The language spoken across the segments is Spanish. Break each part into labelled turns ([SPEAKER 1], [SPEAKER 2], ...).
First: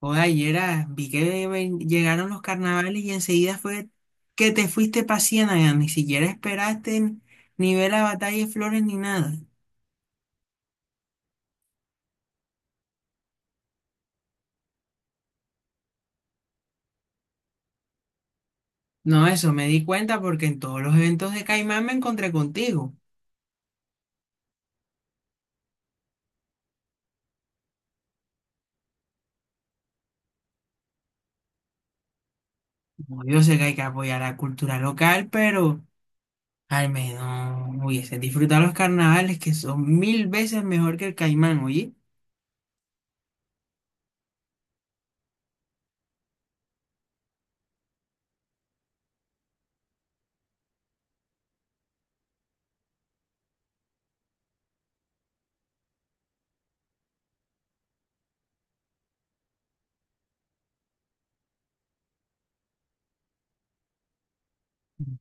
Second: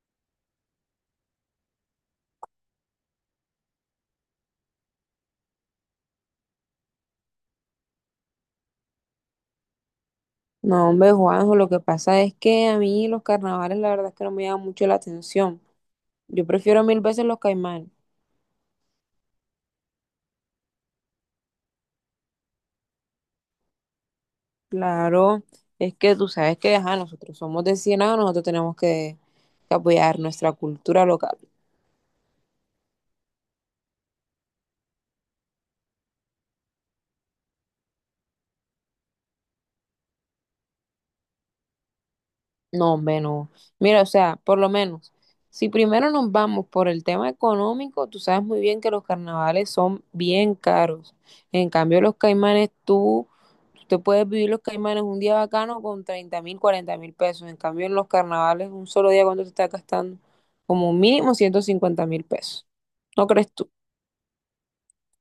[SPEAKER 1] Joder, ayer llegaron los carnavales y enseguida fue que te fuiste para Ciénaga, ni siquiera esperaste ni ver la batalla de flores ni nada.
[SPEAKER 2] No, hombre, Juanjo, lo que pasa es que a mí los carnavales la verdad es que no me llaman mucho la atención. Yo prefiero mil veces los Caimán.
[SPEAKER 1] No, eso me di cuenta porque en todos los eventos de Caimán me encontré contigo.
[SPEAKER 2] Claro, es que tú sabes que, ajá, nosotros somos de Ciénaga, nosotros tenemos que apoyar nuestra cultura local.
[SPEAKER 1] Como yo sé que hay que apoyar la cultura local, pero al menos hubiese disfrutado los carnavales, que son mil veces mejor que el Caimán, oye.
[SPEAKER 2] No, hombre, no. Mira, o sea, por lo menos, si primero nos vamos por el tema económico, tú sabes muy bien que los carnavales son bien caros. En cambio, los Caimanes, tú puedes vivir los Caimanes un día bacano con 30.000, 40.000 pesos. En cambio, en los carnavales, un solo día, ¿cuánto te estás gastando? Como mínimo 150.000 pesos. ¿No crees tú?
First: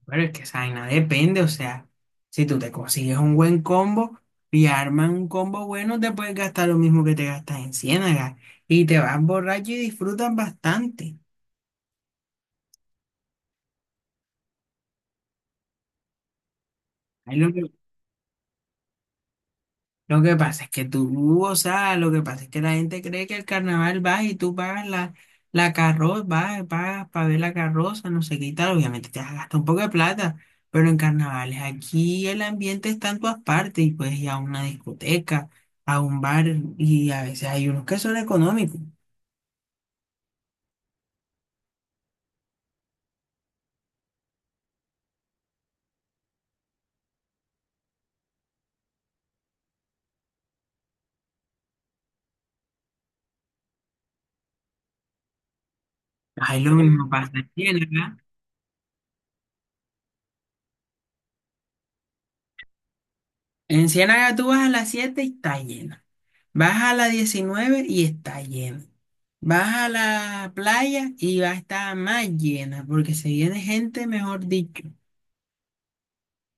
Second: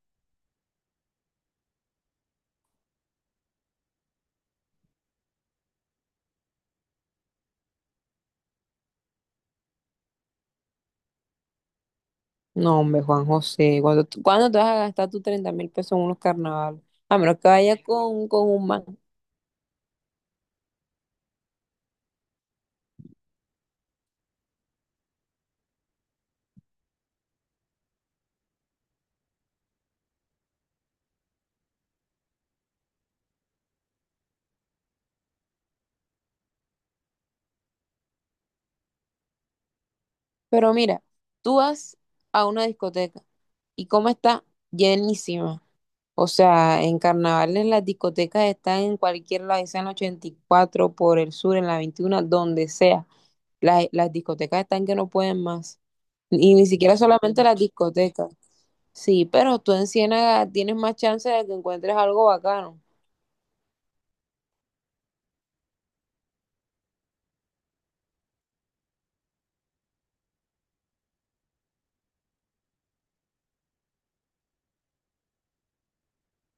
[SPEAKER 1] Pero es que esa vaina depende, o sea, si tú te consigues un buen combo y armas un combo bueno, te puedes gastar lo mismo que te gastas en Ciénaga y te vas borracho y disfrutas bastante.
[SPEAKER 2] No, hombre, Juan José, ¿ cuándo te vas a gastar tus 30.000 pesos en unos carnavales? A menos que vayas con un man.
[SPEAKER 1] Lo que pasa es que tú, o sea, lo que pasa es que la gente cree que el carnaval va y tú pagas la carroza, vas, pagas para ver la carroza, no sé qué y tal. Obviamente te vas a gastar un poco de plata, pero en carnavales aquí el ambiente está en todas partes y puedes ir a una discoteca, a un bar, y a veces hay unos que son económicos.
[SPEAKER 2] Pero mira, tú vas a una discoteca y cómo está llenísima. O sea, en carnavales las discotecas están en cualquier lado, ya sea en la 84 por el sur, en la 21, donde sea. Las discotecas están que no pueden más. Y
[SPEAKER 1] Ahí
[SPEAKER 2] ni
[SPEAKER 1] lo
[SPEAKER 2] siquiera
[SPEAKER 1] mismo pasa
[SPEAKER 2] solamente
[SPEAKER 1] en
[SPEAKER 2] las
[SPEAKER 1] Ciénaga.
[SPEAKER 2] discotecas. Sí, pero tú en Ciénaga tienes más chance de que encuentres algo bacano.
[SPEAKER 1] En Ciénaga tú vas a las 7 y está llena. Vas a las 19 y está llena. Vas a la playa y va a estar más llena porque se viene gente, mejor dicho.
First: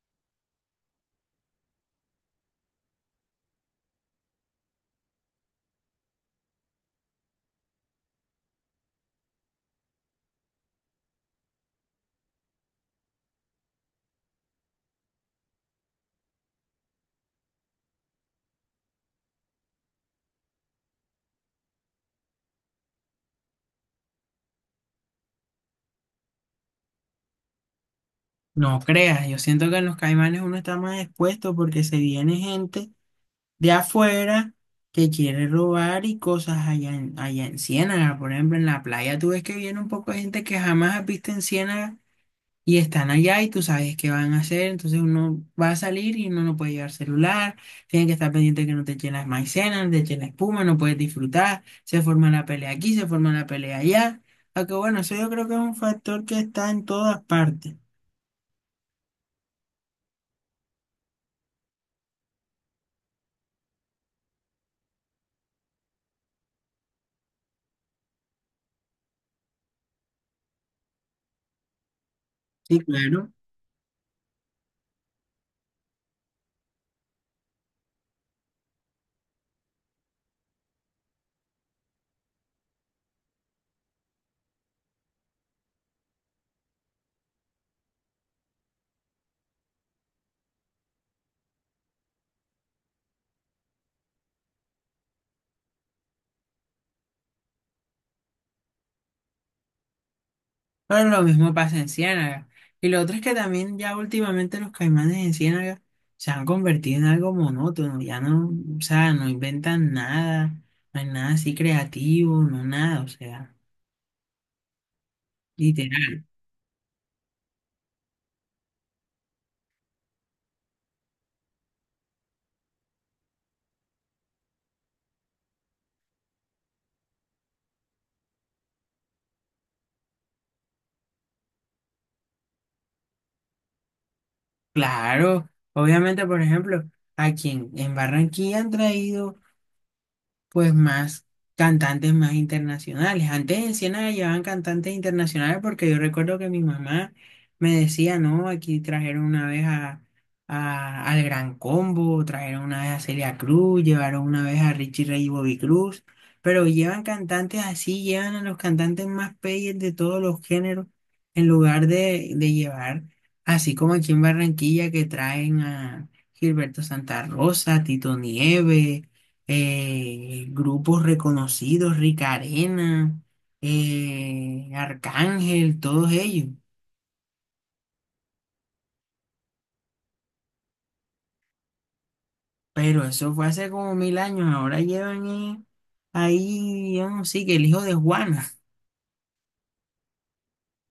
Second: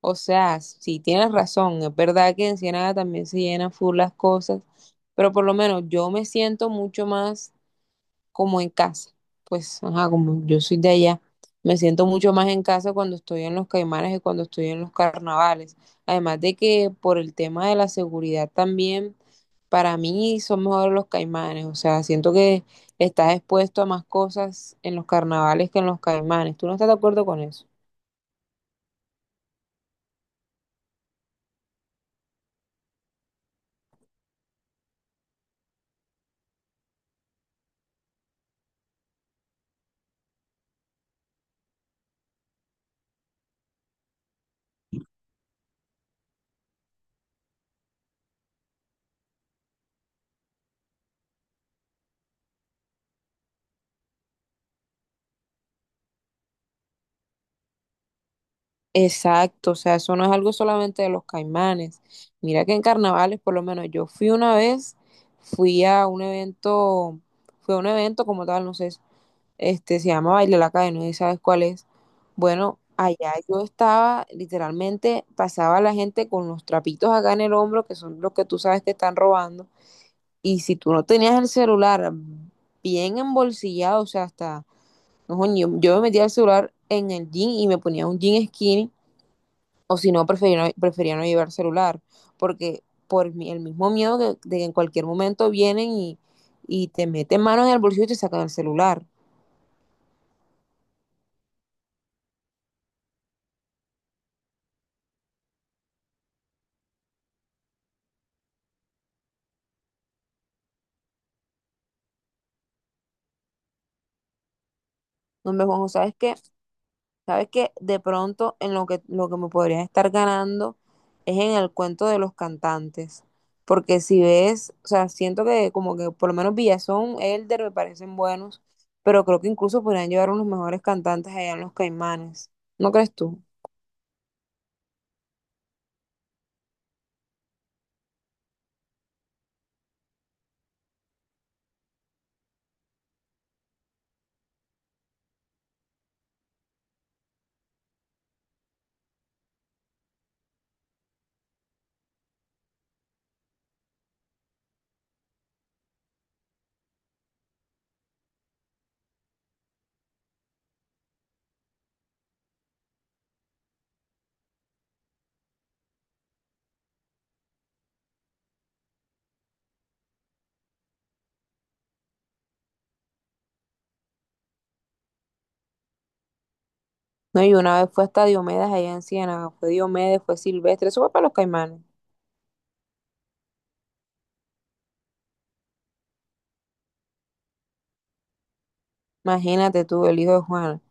[SPEAKER 2] O sea, sí tienes razón, es verdad que en Ciénaga también se llenan full las cosas, pero por lo menos yo me siento mucho más como en casa. Pues, ajá, como yo soy de allá, me siento mucho más en casa cuando estoy en los Caimanes que cuando estoy en los carnavales. Además de que por el tema de la seguridad también para mí son mejores los caimanes, o sea, siento que estás expuesto a más cosas en los carnavales que en los caimanes. ¿Tú no estás de acuerdo con eso?
[SPEAKER 1] No creas, yo siento que en los Caimanes uno está más expuesto porque se viene gente de afuera que quiere robar y cosas allá en Ciénaga. Por ejemplo, en la playa tú ves que viene un poco de gente que jamás has visto en Ciénaga y están allá y tú sabes qué van a hacer, entonces uno va a salir y uno no puede llevar celular, tienen que estar pendiente que no te echen las maicenas, no te echen la espuma, no puedes disfrutar, se forma la pelea aquí, se forma la pelea allá. Aunque bueno, eso yo creo que es un factor que está en todas partes,
[SPEAKER 2] Exacto, o sea, eso no es algo solamente de los caimanes. Mira que en carnavales, por lo menos yo fui una vez, fui a un evento, fue a un evento como tal, no sé, este se llama Baile la Calle, no sé si sabes cuál es.
[SPEAKER 1] sí,
[SPEAKER 2] Bueno,
[SPEAKER 1] claro,
[SPEAKER 2] allá yo estaba, literalmente pasaba la gente con los trapitos acá en el hombro, que son los que tú sabes que están robando. Y si tú no tenías el celular bien embolsillado, o sea, hasta, no, yo me metía el celular en el jean y me ponía un jean skinny, o si no prefería no llevar celular, porque por el mismo miedo de que en cualquier momento vienen y te meten mano en el bolsillo y te sacan el celular.
[SPEAKER 1] pero lo mismo pasa en Ciénaga. Y lo otro es que también ya últimamente los caimanes en Ciénaga se han convertido en algo monótono, ya no, o sea, no inventan nada, no hay nada así creativo, no nada, o sea,
[SPEAKER 2] No me ¿sabes
[SPEAKER 1] literal.
[SPEAKER 2] qué? Sabes que de pronto en lo que me podría estar ganando es en el cuento de los cantantes. Porque si ves, o sea, siento que como que por lo menos Villazón, Elder me parecen buenos, pero creo que incluso podrían llevar unos mejores cantantes allá en los Caimanes. ¿No crees tú?
[SPEAKER 1] Claro, obviamente, por ejemplo, a quien en Barranquilla han traído pues más cantantes, más internacionales. Antes en Siena llevaban cantantes internacionales, porque yo recuerdo que mi mamá me decía, no, aquí trajeron una vez al Gran Combo, trajeron una vez a Celia Cruz, llevaron una vez a Richie Ray y Bobby Cruz, pero llevan cantantes así, llevan a los cantantes más peyes de todos los géneros en lugar de llevar, así como aquí en Barranquilla, que traen a Gilberto Santa Rosa, Tito Nieves, grupos reconocidos, Rica Arena, Arcángel, todos ellos.
[SPEAKER 2] No, y una vez fue hasta Diomedes allá en Ciénaga, fue Diomedes, fue Silvestre, eso fue para los Caimanes.
[SPEAKER 1] Pero eso fue hace como mil años, ahora llevan, ahí, yo no sé, que el hijo de Juana.
[SPEAKER 2] Imagínate tú, el hijo de Juana.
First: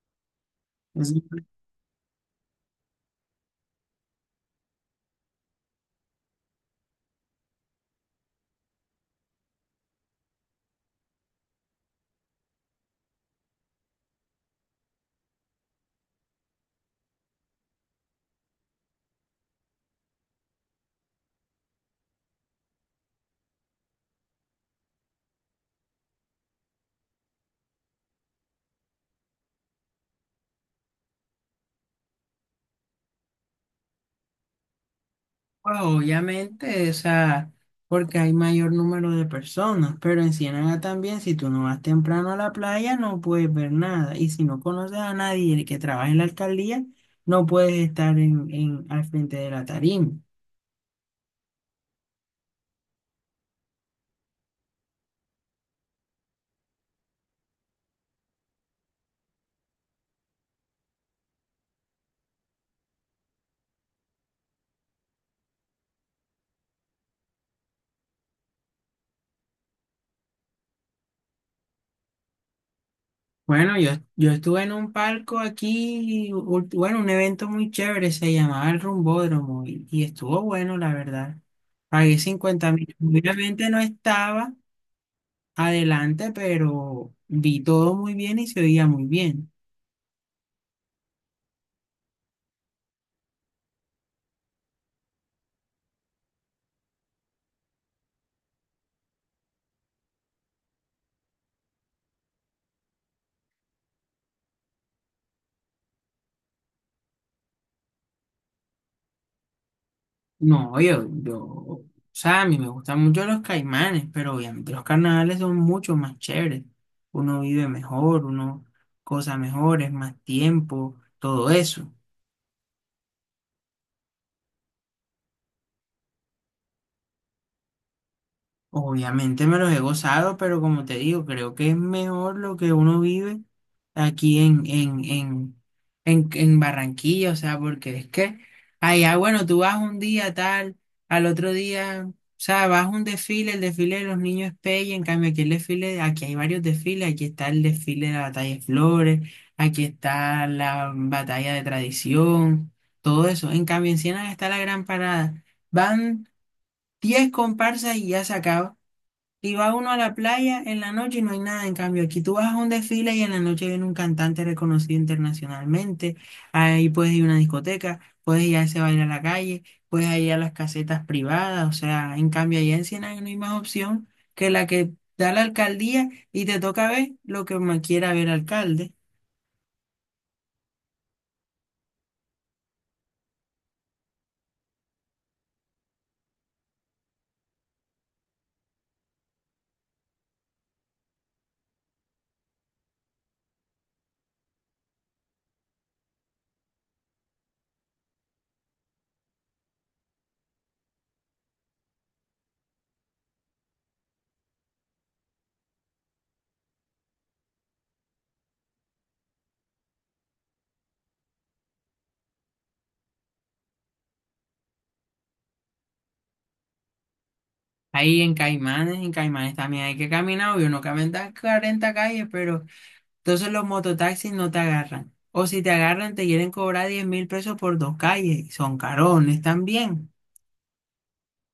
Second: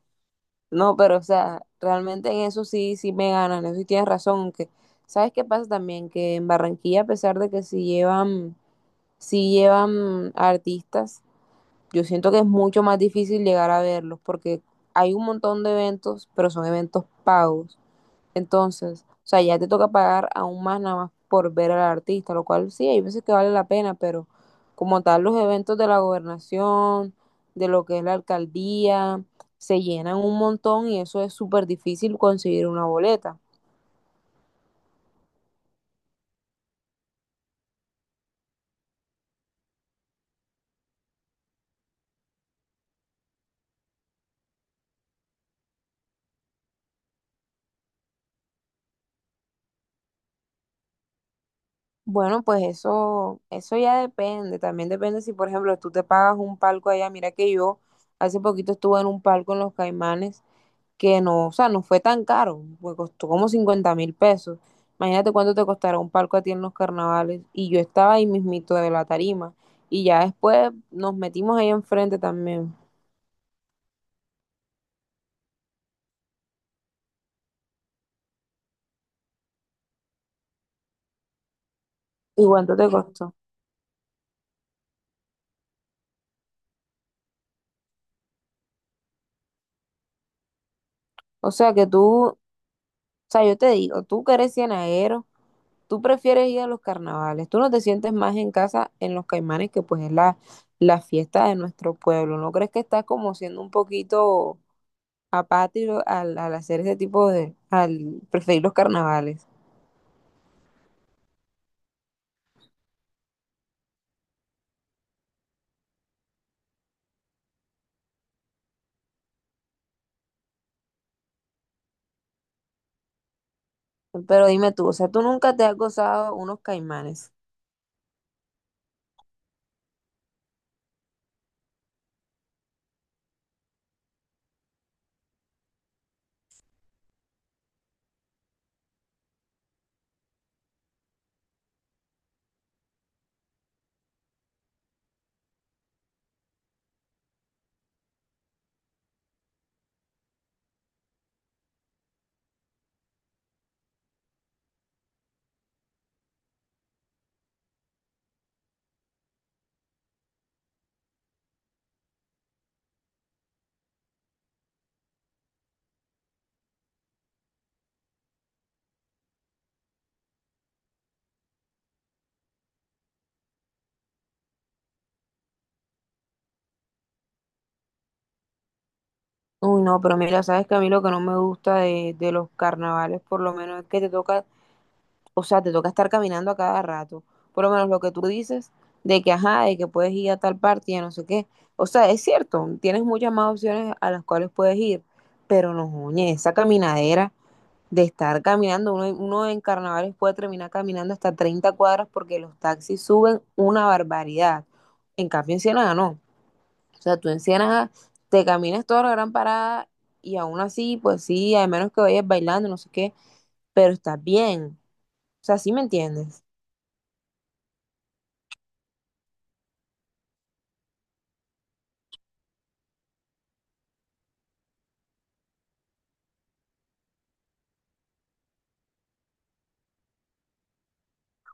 [SPEAKER 2] No,
[SPEAKER 1] Eso
[SPEAKER 2] pero o
[SPEAKER 1] fue,
[SPEAKER 2] sea, realmente en eso sí, sí me ganan, eso sí tienes razón, aunque, ¿sabes qué pasa también? Que en Barranquilla, a pesar de que sí llevan artistas, yo siento que es mucho más difícil llegar a verlos, porque hay un montón de eventos, pero son eventos pagos. Entonces, o sea, ya te toca pagar aún más nada más por ver al artista, lo cual sí, hay veces que vale la pena, pero como tal los eventos de la gobernación, de lo que es la alcaldía, se llenan un montón y eso es súper difícil conseguir una boleta.
[SPEAKER 1] pues, obviamente, o sea, porque hay mayor número de personas, pero en Ciénaga también, si tú no vas temprano a la playa, no puedes ver nada. Y si no conoces a nadie que trabaja en la alcaldía, no puedes estar al frente de la tarima.
[SPEAKER 2] Bueno, pues eso ya depende, también depende si, por ejemplo, tú te pagas un palco allá, mira que yo hace poquito estuve en un palco en Los Caimanes que no, o sea, no fue tan caro, me costó como 50.000 pesos. Imagínate cuánto te costará un palco a ti en los carnavales. Y yo estaba ahí mismito de la tarima. Y ya después nos metimos ahí enfrente también.
[SPEAKER 1] Bueno, yo estuve en un palco aquí, bueno, un evento muy chévere, se llamaba el Rumbódromo, y estuvo bueno, la verdad. Pagué
[SPEAKER 2] ¿Y
[SPEAKER 1] cincuenta
[SPEAKER 2] cuánto te
[SPEAKER 1] mil.
[SPEAKER 2] costó?
[SPEAKER 1] Obviamente no estaba adelante, pero vi todo muy bien y se oía muy bien.
[SPEAKER 2] O sea que tú, o sea, yo te digo, tú que eres ciénaguero, tú prefieres ir a los carnavales. Tú no te sientes más en casa en los Caimanes, que pues es la, la fiesta de nuestro pueblo. ¿No crees que estás como siendo un poquito apático al, al hacer ese tipo de, al preferir los carnavales?
[SPEAKER 1] No, o sea, a mí me gustan mucho los caimanes, pero obviamente los carnavales son mucho más chéveres. Uno vive mejor, uno, cosas mejores, más tiempo, todo eso.
[SPEAKER 2] Pero dime tú, o sea, tú nunca te has gozado unos caimanes.
[SPEAKER 1] Obviamente me los he gozado, pero como te digo, creo que es mejor lo que uno vive aquí en Barranquilla, o sea, porque es que allá, bueno, tú vas un día tal, al otro día, o sea, vas a un desfile, el desfile de los niños es pelle, en cambio aquí el desfile, aquí hay varios desfiles, aquí está el desfile de la batalla de Flores, aquí está la batalla de tradición, todo eso. En cambio en Siena está la gran parada. Van 10 comparsas y ya se acaba. Y va uno a la playa en la noche y no hay nada. En cambio, aquí tú vas a un desfile y en la noche viene un cantante reconocido internacionalmente. Ahí puedes ir a una discoteca, puedes ir a ese baile a la calle, puedes ir a las casetas privadas. O sea, en cambio, allá en Siena no hay más opción que la que da la alcaldía y te toca ver lo que me quiera ver alcalde.
[SPEAKER 2] Uy, no, pero mira, sabes que a mí lo que no me gusta de los carnavales, por lo menos, es que te toca, o sea, te toca estar caminando a cada rato. Por lo menos lo que tú dices de que, ajá, de que puedes ir a tal parte y a no sé qué. O sea, es cierto, tienes muchas más opciones a las cuales puedes ir, pero no, oye, esa caminadera de estar caminando, uno en carnavales puede terminar caminando hasta 30 cuadras porque los taxis suben una barbaridad. En cambio, en Ciénaga no. O sea, tú en Ciénaga te caminas toda la gran parada y aún así, pues sí, a menos que vayas bailando, no sé qué, pero estás bien. O sea, ¿sí me entiendes?
[SPEAKER 1] Ahí en Caimanes también hay que caminar, obvio, no caminar 40 calles, pero entonces los mototaxis no te agarran. O si te agarran, te quieren cobrar $10,000 por dos calles. Y son carones también.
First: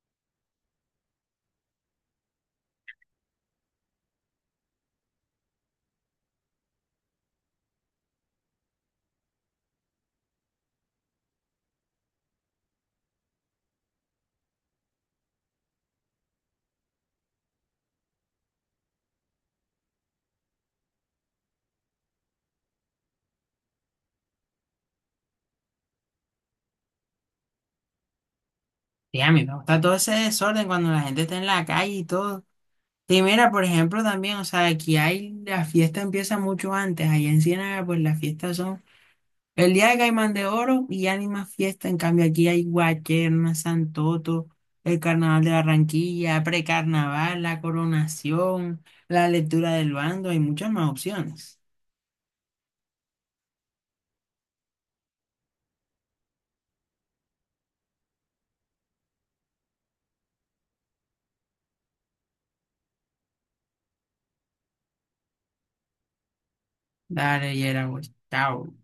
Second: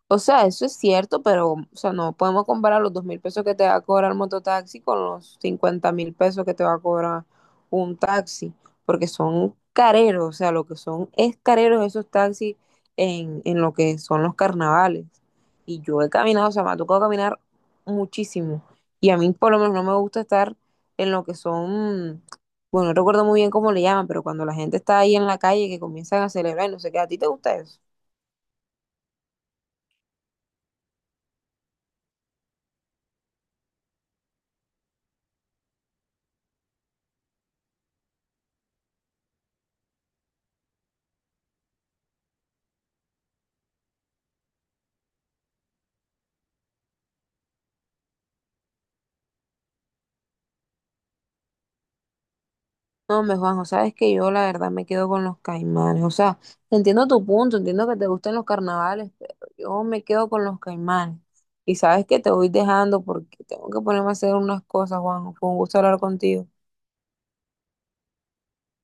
[SPEAKER 2] O sea, eso es cierto, pero o sea, no podemos comparar los 2.000 pesos que te va a cobrar el mototaxi con los 50.000 pesos que te va a cobrar un taxi, porque son careros, o sea, lo que son es careros esos taxis en lo que son los carnavales. Y yo he caminado, o sea, me ha tocado caminar muchísimo. Y a mí por lo menos no me gusta estar en lo que son, bueno, no recuerdo muy bien cómo le llaman, pero cuando la gente está ahí en la calle que comienzan a celebrar y no sé qué, ¿a ti te gusta eso?
[SPEAKER 1] Y a mí me gusta todo ese desorden cuando la gente está en la calle y todo. Y mira, por ejemplo, también, o sea, aquí hay, la fiesta empieza mucho antes. Allá en Ciénaga, pues las fiestas son el día de Caimán de Oro y ya ni más fiesta. En cambio, aquí hay Guacherna, Santoto, el Carnaval de Barranquilla, precarnaval, la coronación, la lectura del bando. Hay muchas más opciones.
[SPEAKER 2] No, me Juanjo, sabes que yo la verdad me quedo con los caimanes. O sea, entiendo tu punto, entiendo que te gustan los carnavales, pero yo me quedo con los caimanes. Y sabes que te voy dejando porque tengo que ponerme a hacer unas cosas, Juanjo. Fue un gusto hablar contigo.
[SPEAKER 1] Dale, Yera, güey. Chao.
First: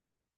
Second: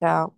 [SPEAKER 2] Chao.